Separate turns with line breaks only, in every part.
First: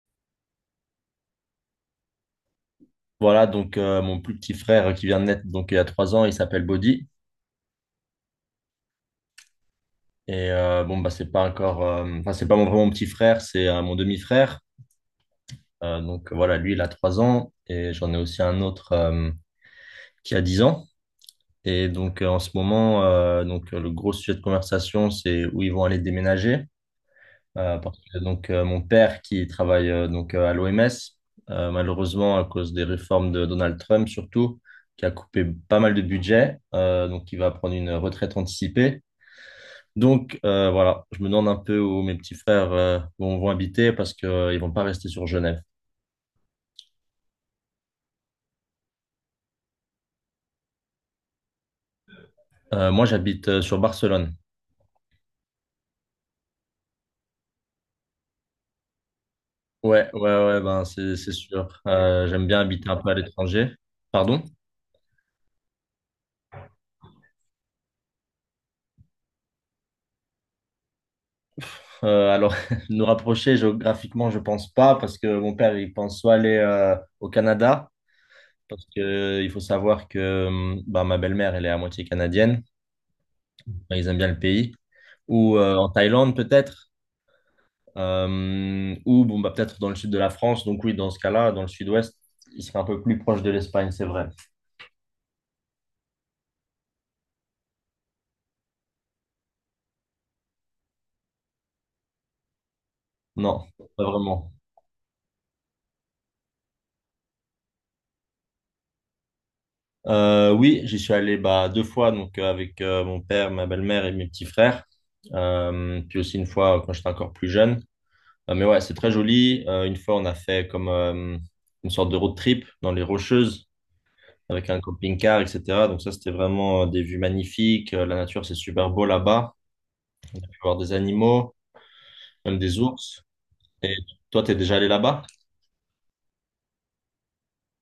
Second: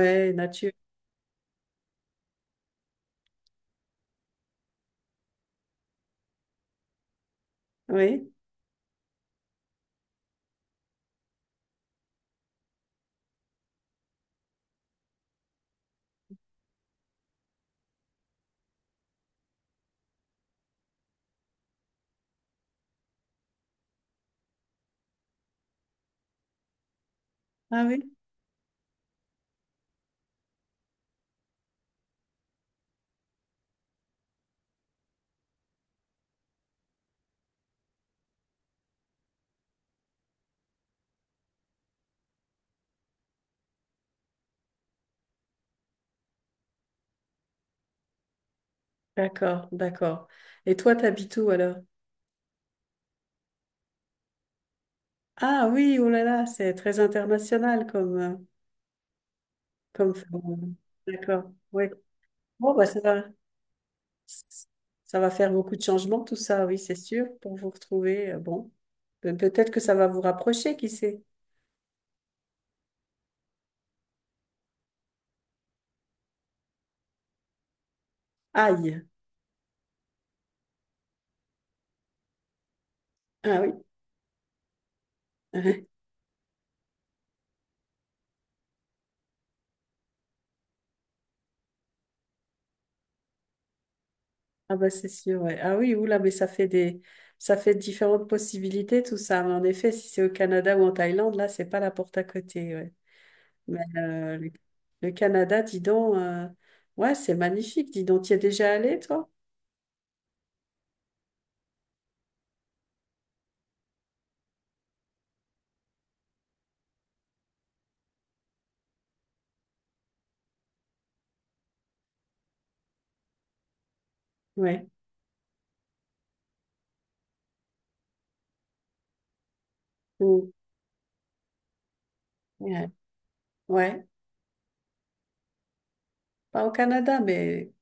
Ouais, nature.
Voilà, donc mon plus petit frère qui vient de naître donc il y a 3 ans, il s'appelle Bodhi.
Oui.
Et bon, bah, c'est pas encore, enfin, c'est pas mon, vraiment mon petit frère, c'est mon demi-frère. Donc voilà, lui, il a 3 ans et j'en ai aussi un autre qui a 10 ans. Et donc en ce moment, le gros sujet de conversation, c'est où ils vont aller déménager. Euh,
Ah
parce
oui.
que donc mon père qui travaille à l'OMS, malheureusement à cause des réformes de Donald Trump surtout, qui a coupé pas mal de budget, donc il va prendre une retraite anticipée. Donc voilà, je me demande un peu où mes petits frères vont habiter parce qu'ils vont pas rester sur Genève.
D'accord, d'accord. Et toi, t'habites où alors?
Moi j'habite sur Barcelone.
Ah oui, oh là là, c'est très international comme
Ouais,
comme
ouais, ouais,
phénomène.
ben c'est
D'accord.
sûr.
Oui.
J'aime bien
Bon bah
habiter un peu à l'étranger. Pardon?
ça va faire beaucoup de changements tout ça, oui, c'est sûr, pour vous retrouver. Bon, peut-être que ça va vous rapprocher, qui sait?
Alors, nous rapprocher géographiquement, je pense pas, parce que mon père, il pense soit aller au Canada, parce
Aïe.
que il faut savoir que bah, ma belle-mère, elle est à moitié canadienne,
Ah oui.
bah, ils aiment bien le pays, ou en Thaïlande peut-être, ou bon, bah, peut-être dans le sud de la France, donc oui, dans ce cas-là, dans le sud-ouest, il serait un peu plus proche de l'Espagne, c'est vrai.
Ah bah c'est sûr, ouais. Ah oui, oula, mais ça fait des ça fait différentes possibilités tout ça. Mais en effet, si c'est au Canada ou en Thaïlande, là, c'est pas la porte à côté, ouais.
Non,
Mais
pas vraiment.
le Canada, dis donc, ouais, c'est magnifique, dis donc. Tu es déjà allé, toi?
Oui, j'y suis allé bah, deux fois, donc avec mon père, ma belle-mère et mes petits frères. Puis aussi une fois quand j'étais encore plus jeune. Mais ouais, c'est très joli. Une fois, on a fait comme une sorte de road trip dans les Rocheuses avec un
Ouais.
camping-car, etc. Donc ça, c'était vraiment des vues magnifiques. La nature, c'est super beau là-bas. On a
Mm.
pu voir des animaux, même des
Ouais.
ours. Et
Ouais.
toi, t'es déjà allé là-bas?
Pas au Canada, mais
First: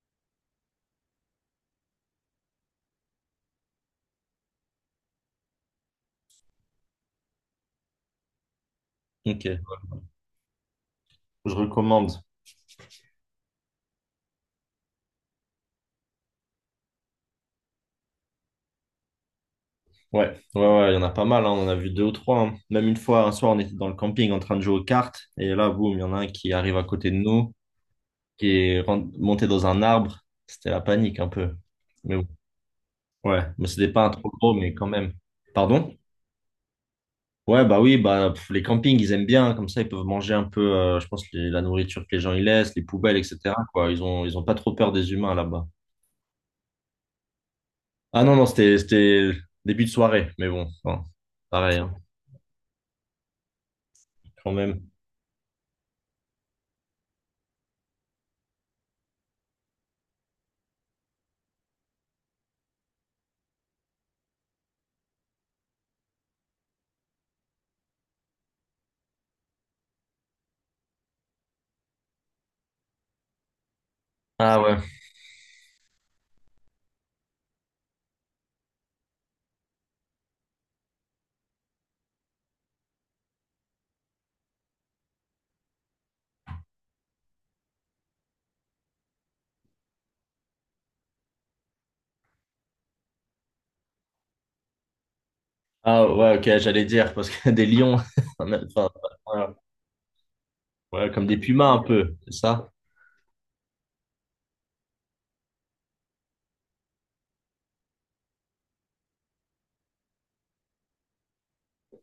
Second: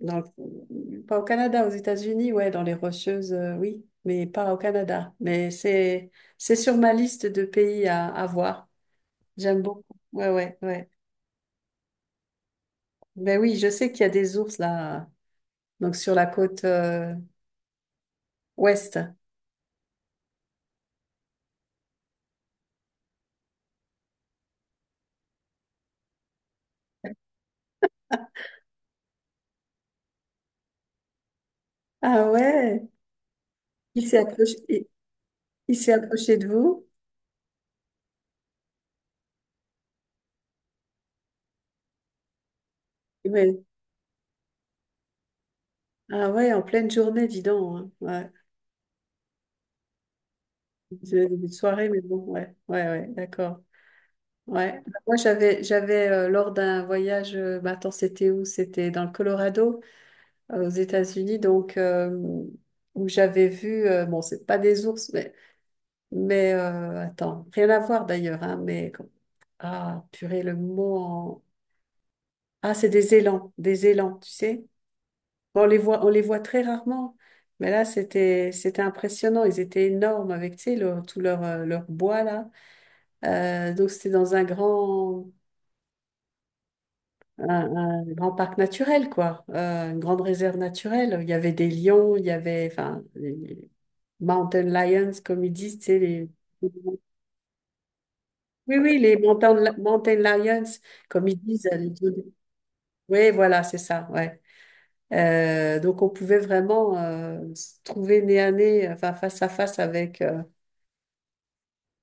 pas au Canada, aux États-Unis, ouais, dans les Rocheuses, oui, mais pas au Canada. Mais c'est sur ma liste de pays à voir.
Ok, ouais.
J'aime beaucoup. Ouais, ouais, ouais.
Je recommande.
Ben oui, je sais qu'il y a des ours là, donc sur la côte ouest.
Ouais, ouais, ouais, il y en a pas mal, hein. On en a vu deux ou trois, hein. Même une fois, un soir, on était dans le camping en train de jouer aux cartes. Et là, boum, il y en a un qui arrive à côté de nous, qui est monté dans un arbre. C'était la panique un peu. Mais
Ah ouais,
ouais, mais c'était pas
il
un
s'est
trop gros,
approché,
mais quand
il,
même.
il s'est
Pardon?
approché de vous.
Ouais, bah oui, bah pff, les campings, ils aiment bien, comme ça, ils peuvent manger un peu, je pense, la nourriture que les gens y laissent, les poubelles, etc.,
Ouais.
quoi. Ils ont pas trop peur des humains là-bas.
Ah ouais, en pleine journée, dis donc, hein.
Ah
Ouais.
non, non, c'était début de soirée, mais bon, enfin,
C'est une
pareil,
soirée,
hein,
mais bon, ouais, ouais, ouais, d'accord.
quand même.
Ouais. Bah, moi, j'avais lors d'un voyage, attends, c'était où? C'était dans le Colorado, aux États-Unis, où j'avais vu, bon, c'est pas des ours, mais, attends, rien à voir d'ailleurs, hein, mais ah, purée, le mot en... Ah, c'est des élans, tu
Ah
sais?
ouais,
Bon, on les voit très rarement, mais là, c'était impressionnant. Ils étaient énormes avec, tu sais, tout leur, leur bois, là. Donc, c'était dans un grand, un, un grand parc naturel, quoi. Une grande réserve naturelle. Il y avait des lions, il y avait, enfin, les mountain lions, comme ils disent, tu sais,
ah
les...
ouais, ok, j'allais dire, parce que des lions,
Oui,
enfin,
oui, les
voilà.
mountain lions,
Ouais, comme
comme
des
ils disent.
pumas un peu, c'est ça?
Oui, voilà, c'est ça, ouais. Donc, on pouvait vraiment se trouver nez à nez, enfin, face à face avec...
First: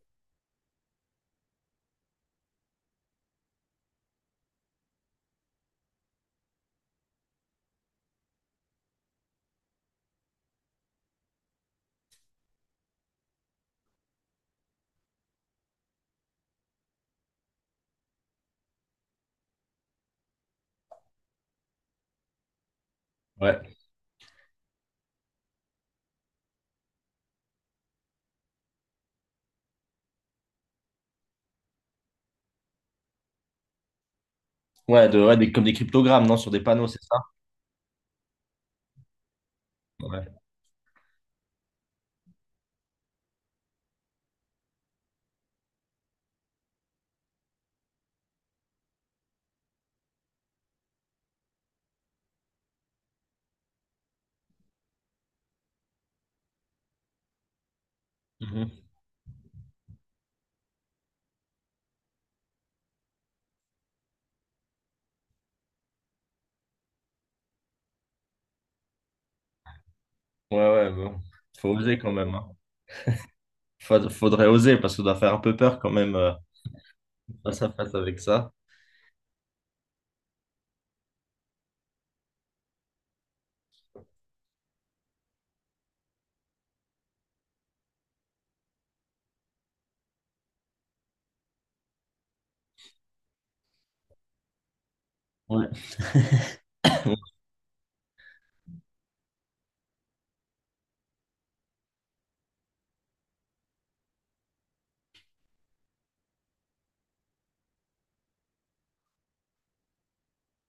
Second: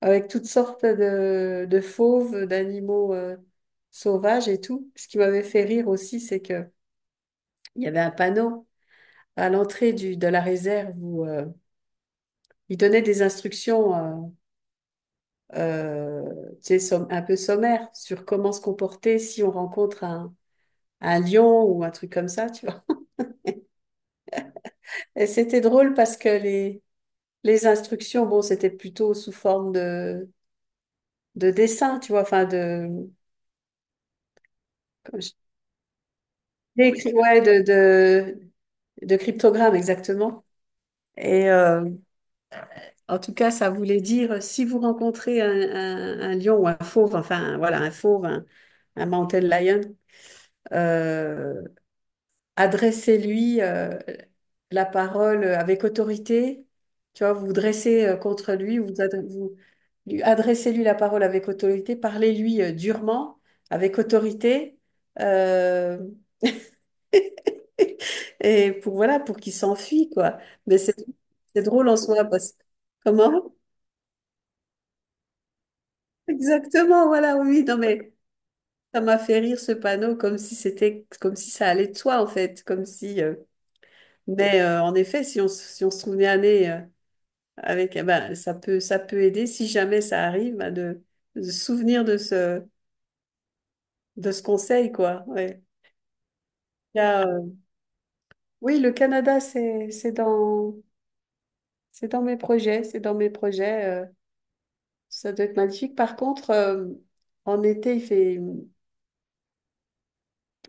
avec toutes sortes de fauves, d'animaux sauvages et tout. Ce qui m'avait fait rire aussi, c'est que il y avait un panneau à l'entrée de la réserve où il donnait des instructions euh, euh, tu sais, un peu sommaires sur comment se comporter si on rencontre un lion ou un truc comme ça, tu vois.
Ouais,
Et c'était drôle parce que les instructions, bon, c'était plutôt sous forme de dessin, tu vois, enfin de...
ouais, comme des cryptogrammes, non, sur des panneaux, c'est ça?
Ouais, de cryptogramme,
Ouais,
exactement. Et en tout cas, ça voulait dire, si vous rencontrez un lion ou un fauve, enfin voilà, un fauve, un mountain lion, euh, adressez-lui la parole avec autorité. Tu vois, vous vous dressez contre lui,
mhm.
vous, adre- vous lui- adressez-lui la parole avec autorité, parlez-lui durement, avec autorité. euh, Et pour, voilà, pour qu'il s'enfuit, quoi.
Ouais,
Mais
ouais,
c'est
bon,
c'est
faut
drôle en
oser quand
soi,
même, hein.
parce que... Comment?
Faudrait oser parce qu'on doit faire un peu peur quand même
Exactement, voilà, oui,
face
oui,
à
non,
face
mais
avec ça.
ça m'a fait rire ce panneau, comme si ça allait de soi, en fait, comme si... Mais en effet, si on se souvenait aller avec... eh ben, ça peut aider, si jamais ça arrive, ben, de se souvenir de ce conseil, quoi. Ouais.
Ouais.
Il y a, oui, le Canada, c'est dans mes projets, c'est dans mes projets. Ça doit être magnifique. Par contre, en été, il fait,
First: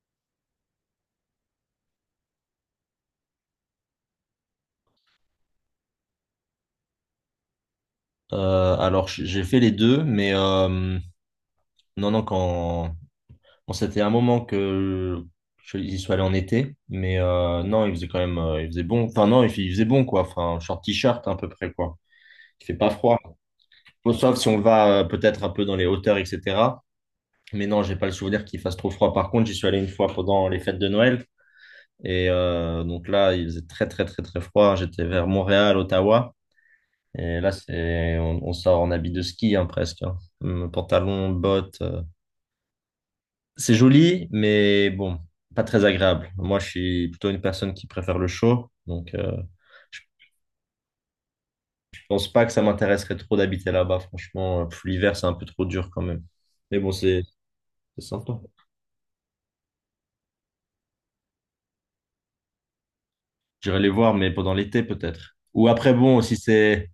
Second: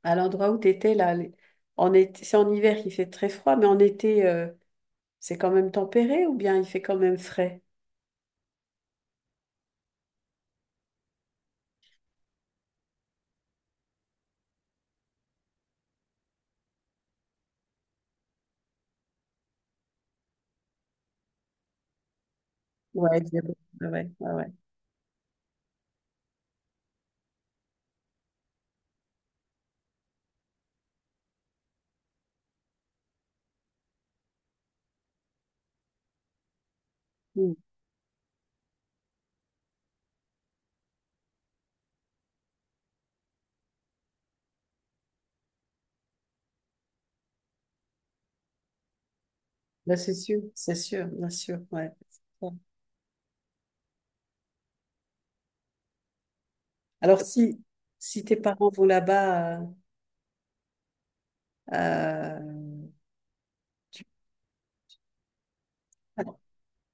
à l'endroit où tu étais, là, en été, c'est en hiver qu'il fait très froid, mais en été, c'est quand même tempéré ou bien il fait quand même frais?
Alors j'ai fait les deux, mais non, non, quand bon, c'était un moment que j'y suis allé en été, mais non, il faisait bon. Enfin non, il faisait bon quoi. Enfin short t-shirt à peu près quoi. Il fait pas froid.
Ouais, c'est bon. Ah ouais,
Bon,
ouais,
sauf si
ouais.
on va peut-être un peu dans les hauteurs, etc. Mais non, j'ai pas le souvenir qu'il fasse trop froid. Par contre, j'y suis allé une fois pendant les fêtes de Noël. Et donc là, il faisait très, très, très, très froid. J'étais vers Montréal, Ottawa. Et là,
Mm.
on sort en habit de ski, hein, presque, hein. Pantalon, bottes. C'est joli, mais bon, pas très agréable. Moi, je suis plutôt une personne qui préfère le chaud. Donc,
Là, c'est sûr, bien sûr, ouais.
je pense pas que
Ouais.
ça m'intéresserait trop d'habiter là-bas. Franchement, pff, l'hiver, c'est un peu trop dur quand même. Mais bon,
Alors,
c'est
si,
c'est
si tes
sympa.
parents vont là-bas, euh,
J'irai les
tu-
voir, mais pendant l'été, peut-être. Ou après, bon, si c'est.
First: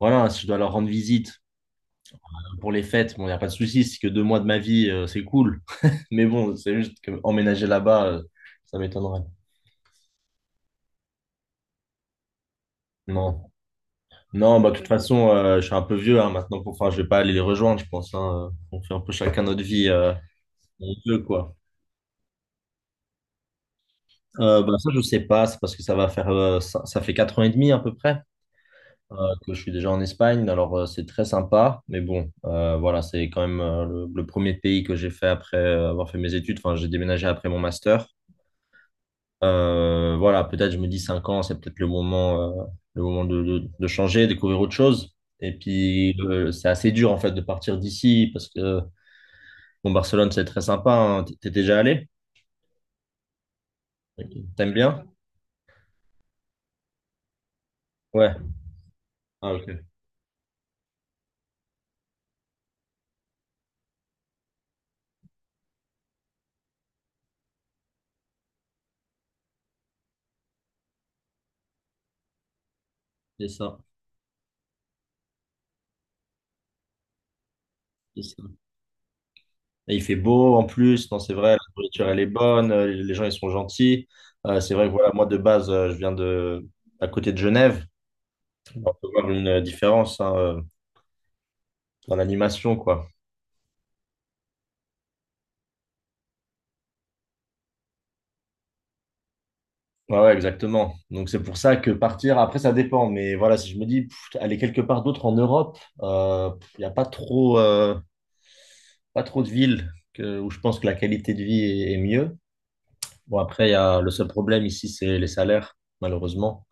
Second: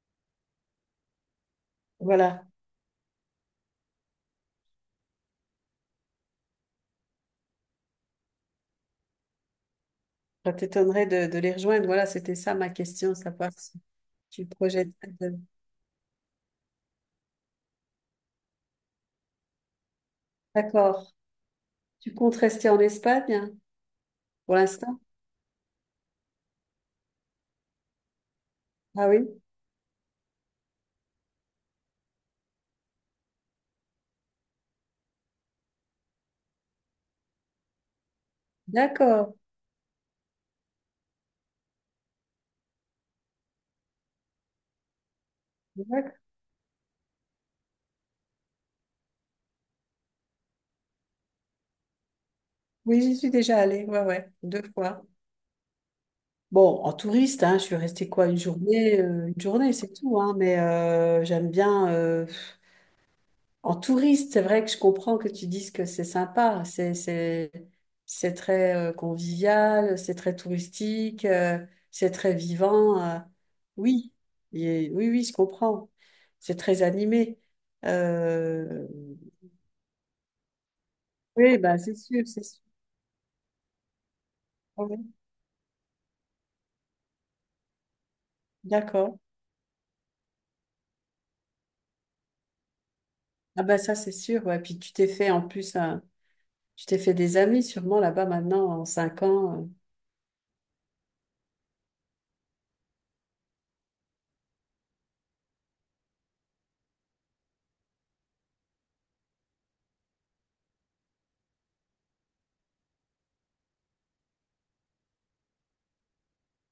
Voilà, si je dois leur rendre visite
voilà,
pour les fêtes, bon, il n'y a pas de souci. Si c'est que 2 mois de ma vie, c'est cool. Mais bon, c'est juste que emménager là-bas, ça m'étonnerait.
ça t'étonnerait de les rejoindre. Voilà, c'était ça ma question, savoir
Non.
si tu
Non, bah, de toute
projettes.
façon, je suis un peu vieux hein, maintenant. Pour... Enfin, je vais pas aller les rejoindre, je pense, hein. On fait un peu chacun notre vie. On
D'accord.
veut quoi.
Tu comptes rester en Espagne? Pour
Bah, ça,
l'instant?
je sais pas, c'est parce que ça va faire, ça fait 4 ans et demi à peu près
Ah
euh,
oui?
que je suis déjà en Espagne. Alors, c'est très sympa, mais bon, voilà, c'est quand même le premier pays que j'ai fait après avoir fait mes études. Enfin, j'ai déménagé après mon master.
D'accord.
Voilà, peut-être je me dis 5 ans, c'est peut-être le moment de changer, découvrir autre chose. Et
D'accord.
puis c'est assez dur en fait de partir d'ici parce que bon, Barcelone c'est très sympa, hein. T'es déjà allé?
Oui, j'y suis déjà allée. Ouais, ouais, deux
T'aimes bien?
fois. Bon, en touriste, hein, je suis restée quoi,
Ouais.
une
Ah ok.
journée, c'est tout, hein, mais j'aime bien. En touriste, c'est vrai que je comprends que tu dises que c'est sympa, c'est très convivial, c'est très touristique, c'est très vivant.
C'est ça.
Oui, oui, oui, je comprends. C'est très animé.
C'est ça.
Euh,
Et il fait beau en plus. Non, c'est vrai. La
oui, bah, c'est
nourriture elle
sûr,
est
c'est sûr.
bonne. Les gens ils sont gentils. C'est
Ah
vrai que
ouais.
voilà, moi de base je viens de à côté de Genève. On peut
D'accord.
voir une différence hein, dans l'animation quoi.
Ah bah ça c'est sûr, ouais. Puis tu t'es fait en plus un- Tu t'es fait des amis sûrement là-bas maintenant en cinq ans, euh.
Ouais, ouais, exactement. Donc c'est pour ça que partir, après ça dépend, mais voilà, si je me dis pff, aller quelque part d'autre en Europe, pff, il n'y a pas trop, pas trop de villes où je pense que la qualité de vie est mieux. Bon, après, il y a, le seul problème ici, c'est les salaires, malheureusement.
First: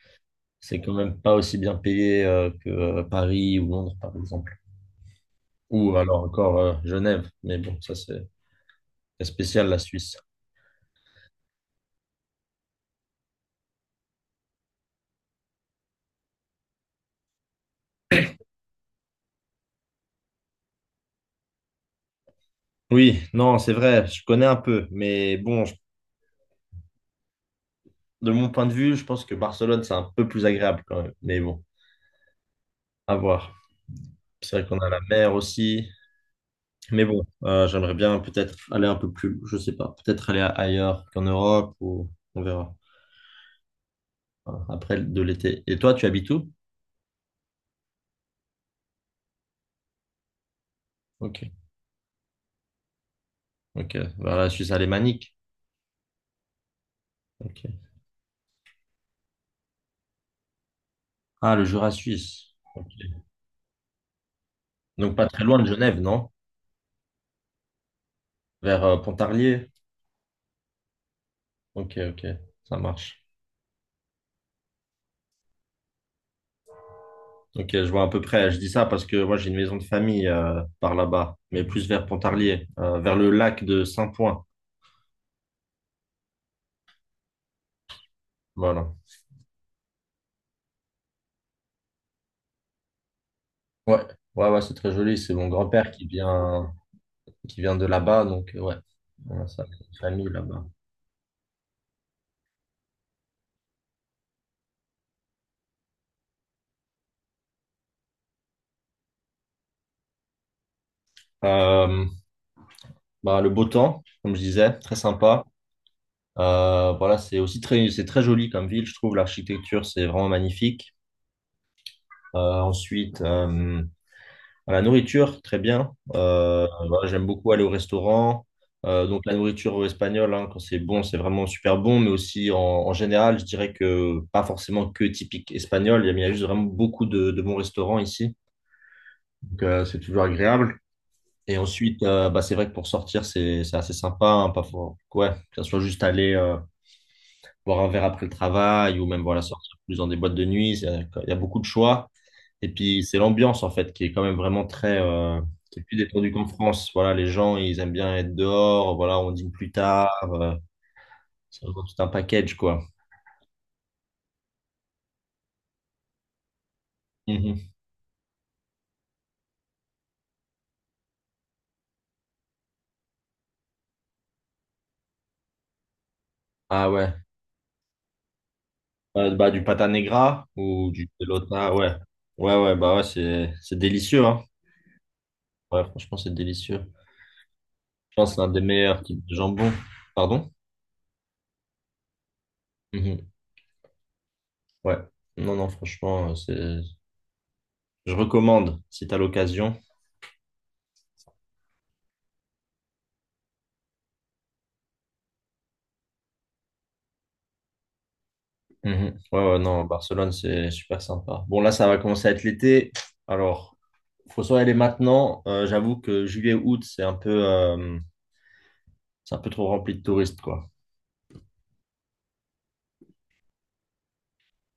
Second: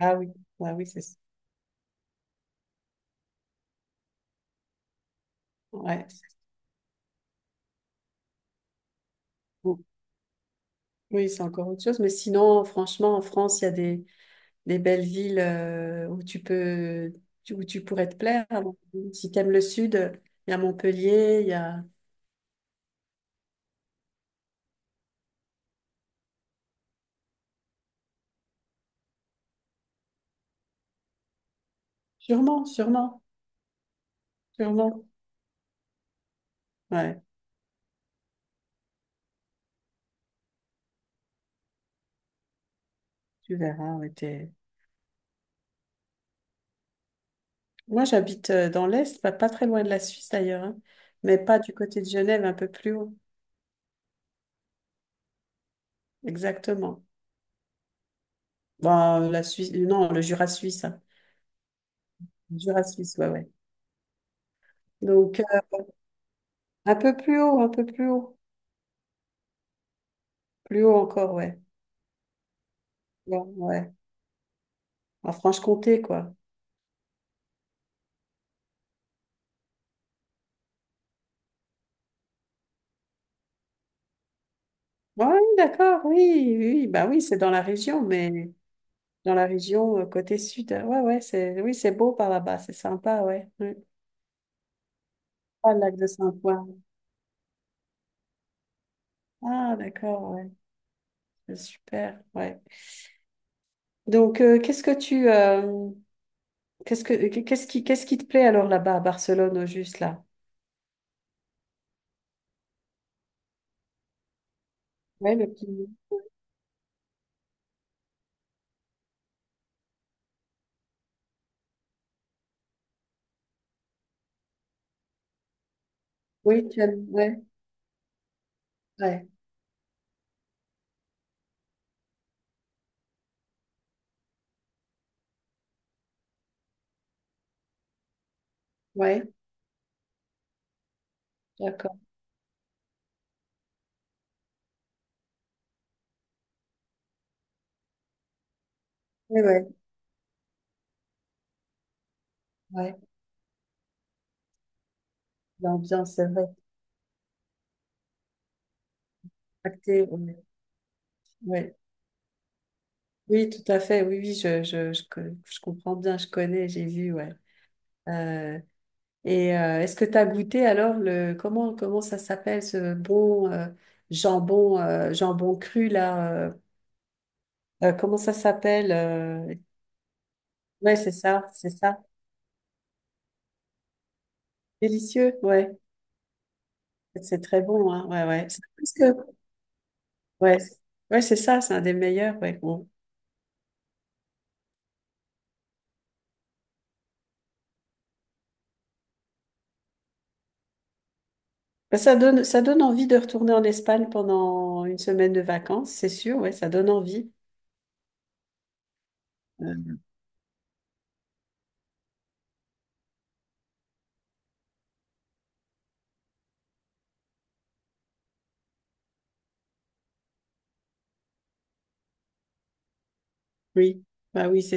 Ah oui, ah
C'est
oui,
quand
c'est ça,
même pas aussi bien payé que Paris ou Londres, par exemple. Ou
ouais.
alors encore Genève, mais bon, ça c'est spécial la
Bon.
Suisse.
Oui, c'est encore autre chose. Mais sinon, franchement, en France, il y a des belles villes où tu peux où tu pourrais te plaire. Alors, si t'aimes le sud, il y a Montpellier, il y a
Oui, non, c'est vrai, je connais un peu, mais bon, je de mon point de vue, je pense que Barcelone, c'est un peu plus agréable quand même. Mais bon,
sûrement, sûrement,
à voir. C'est vrai qu'on a la
sûrement.
mer aussi. Mais
Ouais,
bon, j'aimerais bien peut-être aller un peu plus, je sais pas, peut-être aller ailleurs qu'en Europe ou on verra.
tu verras, ouais,
Voilà, après de l'été. Et toi, tu habites où?
moi j'habite dans l'Est, pas très loin de la Suisse d'ailleurs, hein, mais
Ok,
pas du côté de Genève, un peu plus haut.
ok. Vers la Suisse alémanique.
Exactement.
Ok.
Bon, la Suisse, non, le Jura suisse, hein.
Ah, le Jura suisse.
Le Jura
Ok.
suisse, ouais, ouais.
Donc pas
Donc,
très loin de Genève, non?
un peu plus haut, un peu plus haut.
Vers Pontarlier.
Plus haut encore, ouais.
Ok, ok. Ça marche.
Ouais, ouais. En Franche-Comté, quoi.
Ok, je vois à peu près. Je dis ça parce que moi j'ai une maison de famille par là-bas, mais plus vers Pontarlier, vers le lac de Saint-Point.
Ouais, d'accord, oui, oui. Oui. Bah oui, c'est dans la région, mais
Voilà.
dans la région côté sud, hein. Ouais, ouais, c'est, oui, c'est beau par là-bas, c'est sympa, ouais. Mm.
Ouais, ouais, ouais, c'est très joli. C'est mon
Ah, le
grand-père
lac
qui
de Saint-Ouen.
vient, de là-bas, donc ouais, on a sa
Ah,
famille
d'accord, ouais.
là-bas.
C'est super, ouais. Donc, qu'est-ce que tu, qu'est-ce que, qu'est-ce qui te plaît alors là-bas à Barcelone, au juste là?
Euh, bah, le beau temps, comme je disais, très
Ouais,
sympa.
le petit.
Voilà, c'est aussi très, c'est très joli comme ville, je trouve. L'architecture, c'est vraiment magnifique. Ensuite, à la nourriture, très bien. Euh,
Oui, tu aimes.
voilà, j'aime
Ouais,
beaucoup aller au restaurant. Donc
ouais,
la nourriture espagnole, hein, quand c'est bon, c'est vraiment super bon, mais aussi en, en général, je dirais que pas forcément que typique espagnol. Il y a juste vraiment beaucoup de bons restaurants ici.
ouais,
Donc c'est toujours agréable. Et
d'accord.
ensuite, bah, c'est vrai que pour sortir, c'est assez sympa, hein, pas for- ouais, que ce soit juste aller boire un verre après le travail ou même
Oui,
voilà,
ouais,
sortir plus dans des boîtes de nuit. Il y a beaucoup de choix. Et
ouais.
puis, c'est l'ambiance, en fait, qui est quand même vraiment très, qui est plus
L'ambiance, c'est
détendue qu'en
vrai.
France. Voilà, les gens, ils aiment bien être dehors. Voilà, on dîne plus
Acté,
tard.
ouais.
C'est
Ouais.
vraiment tout un package, quoi.
Oui, tout à fait. Oui, oui, je comprends bien, je connais, j'ai vu, ouais.
Mhm.
Euh, est-ce que tu as goûté alors le comment ça s'appelle ce bon jambon cru là
Ah ouais.
comment ça s'appelle,
Bah, du pata negra ou
ouais
du
c'est
pelota, ouais.
ça
Ouais, ouais, bah ouais, c'est délicieux, hein.
délicieux ouais
Ouais, franchement, c'est délicieux.
c'est très bon hein
Je
ouais
pense que c'est
ouais
l'un des
c'est plus
meilleurs types de jambon. Pardon?
ouais ouais c'est ça c'est un des meilleurs ouais bon.
Mhm. Ouais. Non, non, franchement, je recommande si t'as l'occasion.
Ben, ça donne, ça donne envie de retourner en Espagne pendant une semaine de vacances, c'est sûr, ouais, ça donne envie.
Mhm. Ouais, ouais, non,
Euh,
Barcelone, c'est super sympa. Bon, là, ça va commencer à être l'été. Alors, faut soit aller maintenant. J'avoue que juillet, août, c'est un peu trop rempli de touristes, quoi.
oui, bah oui, c'est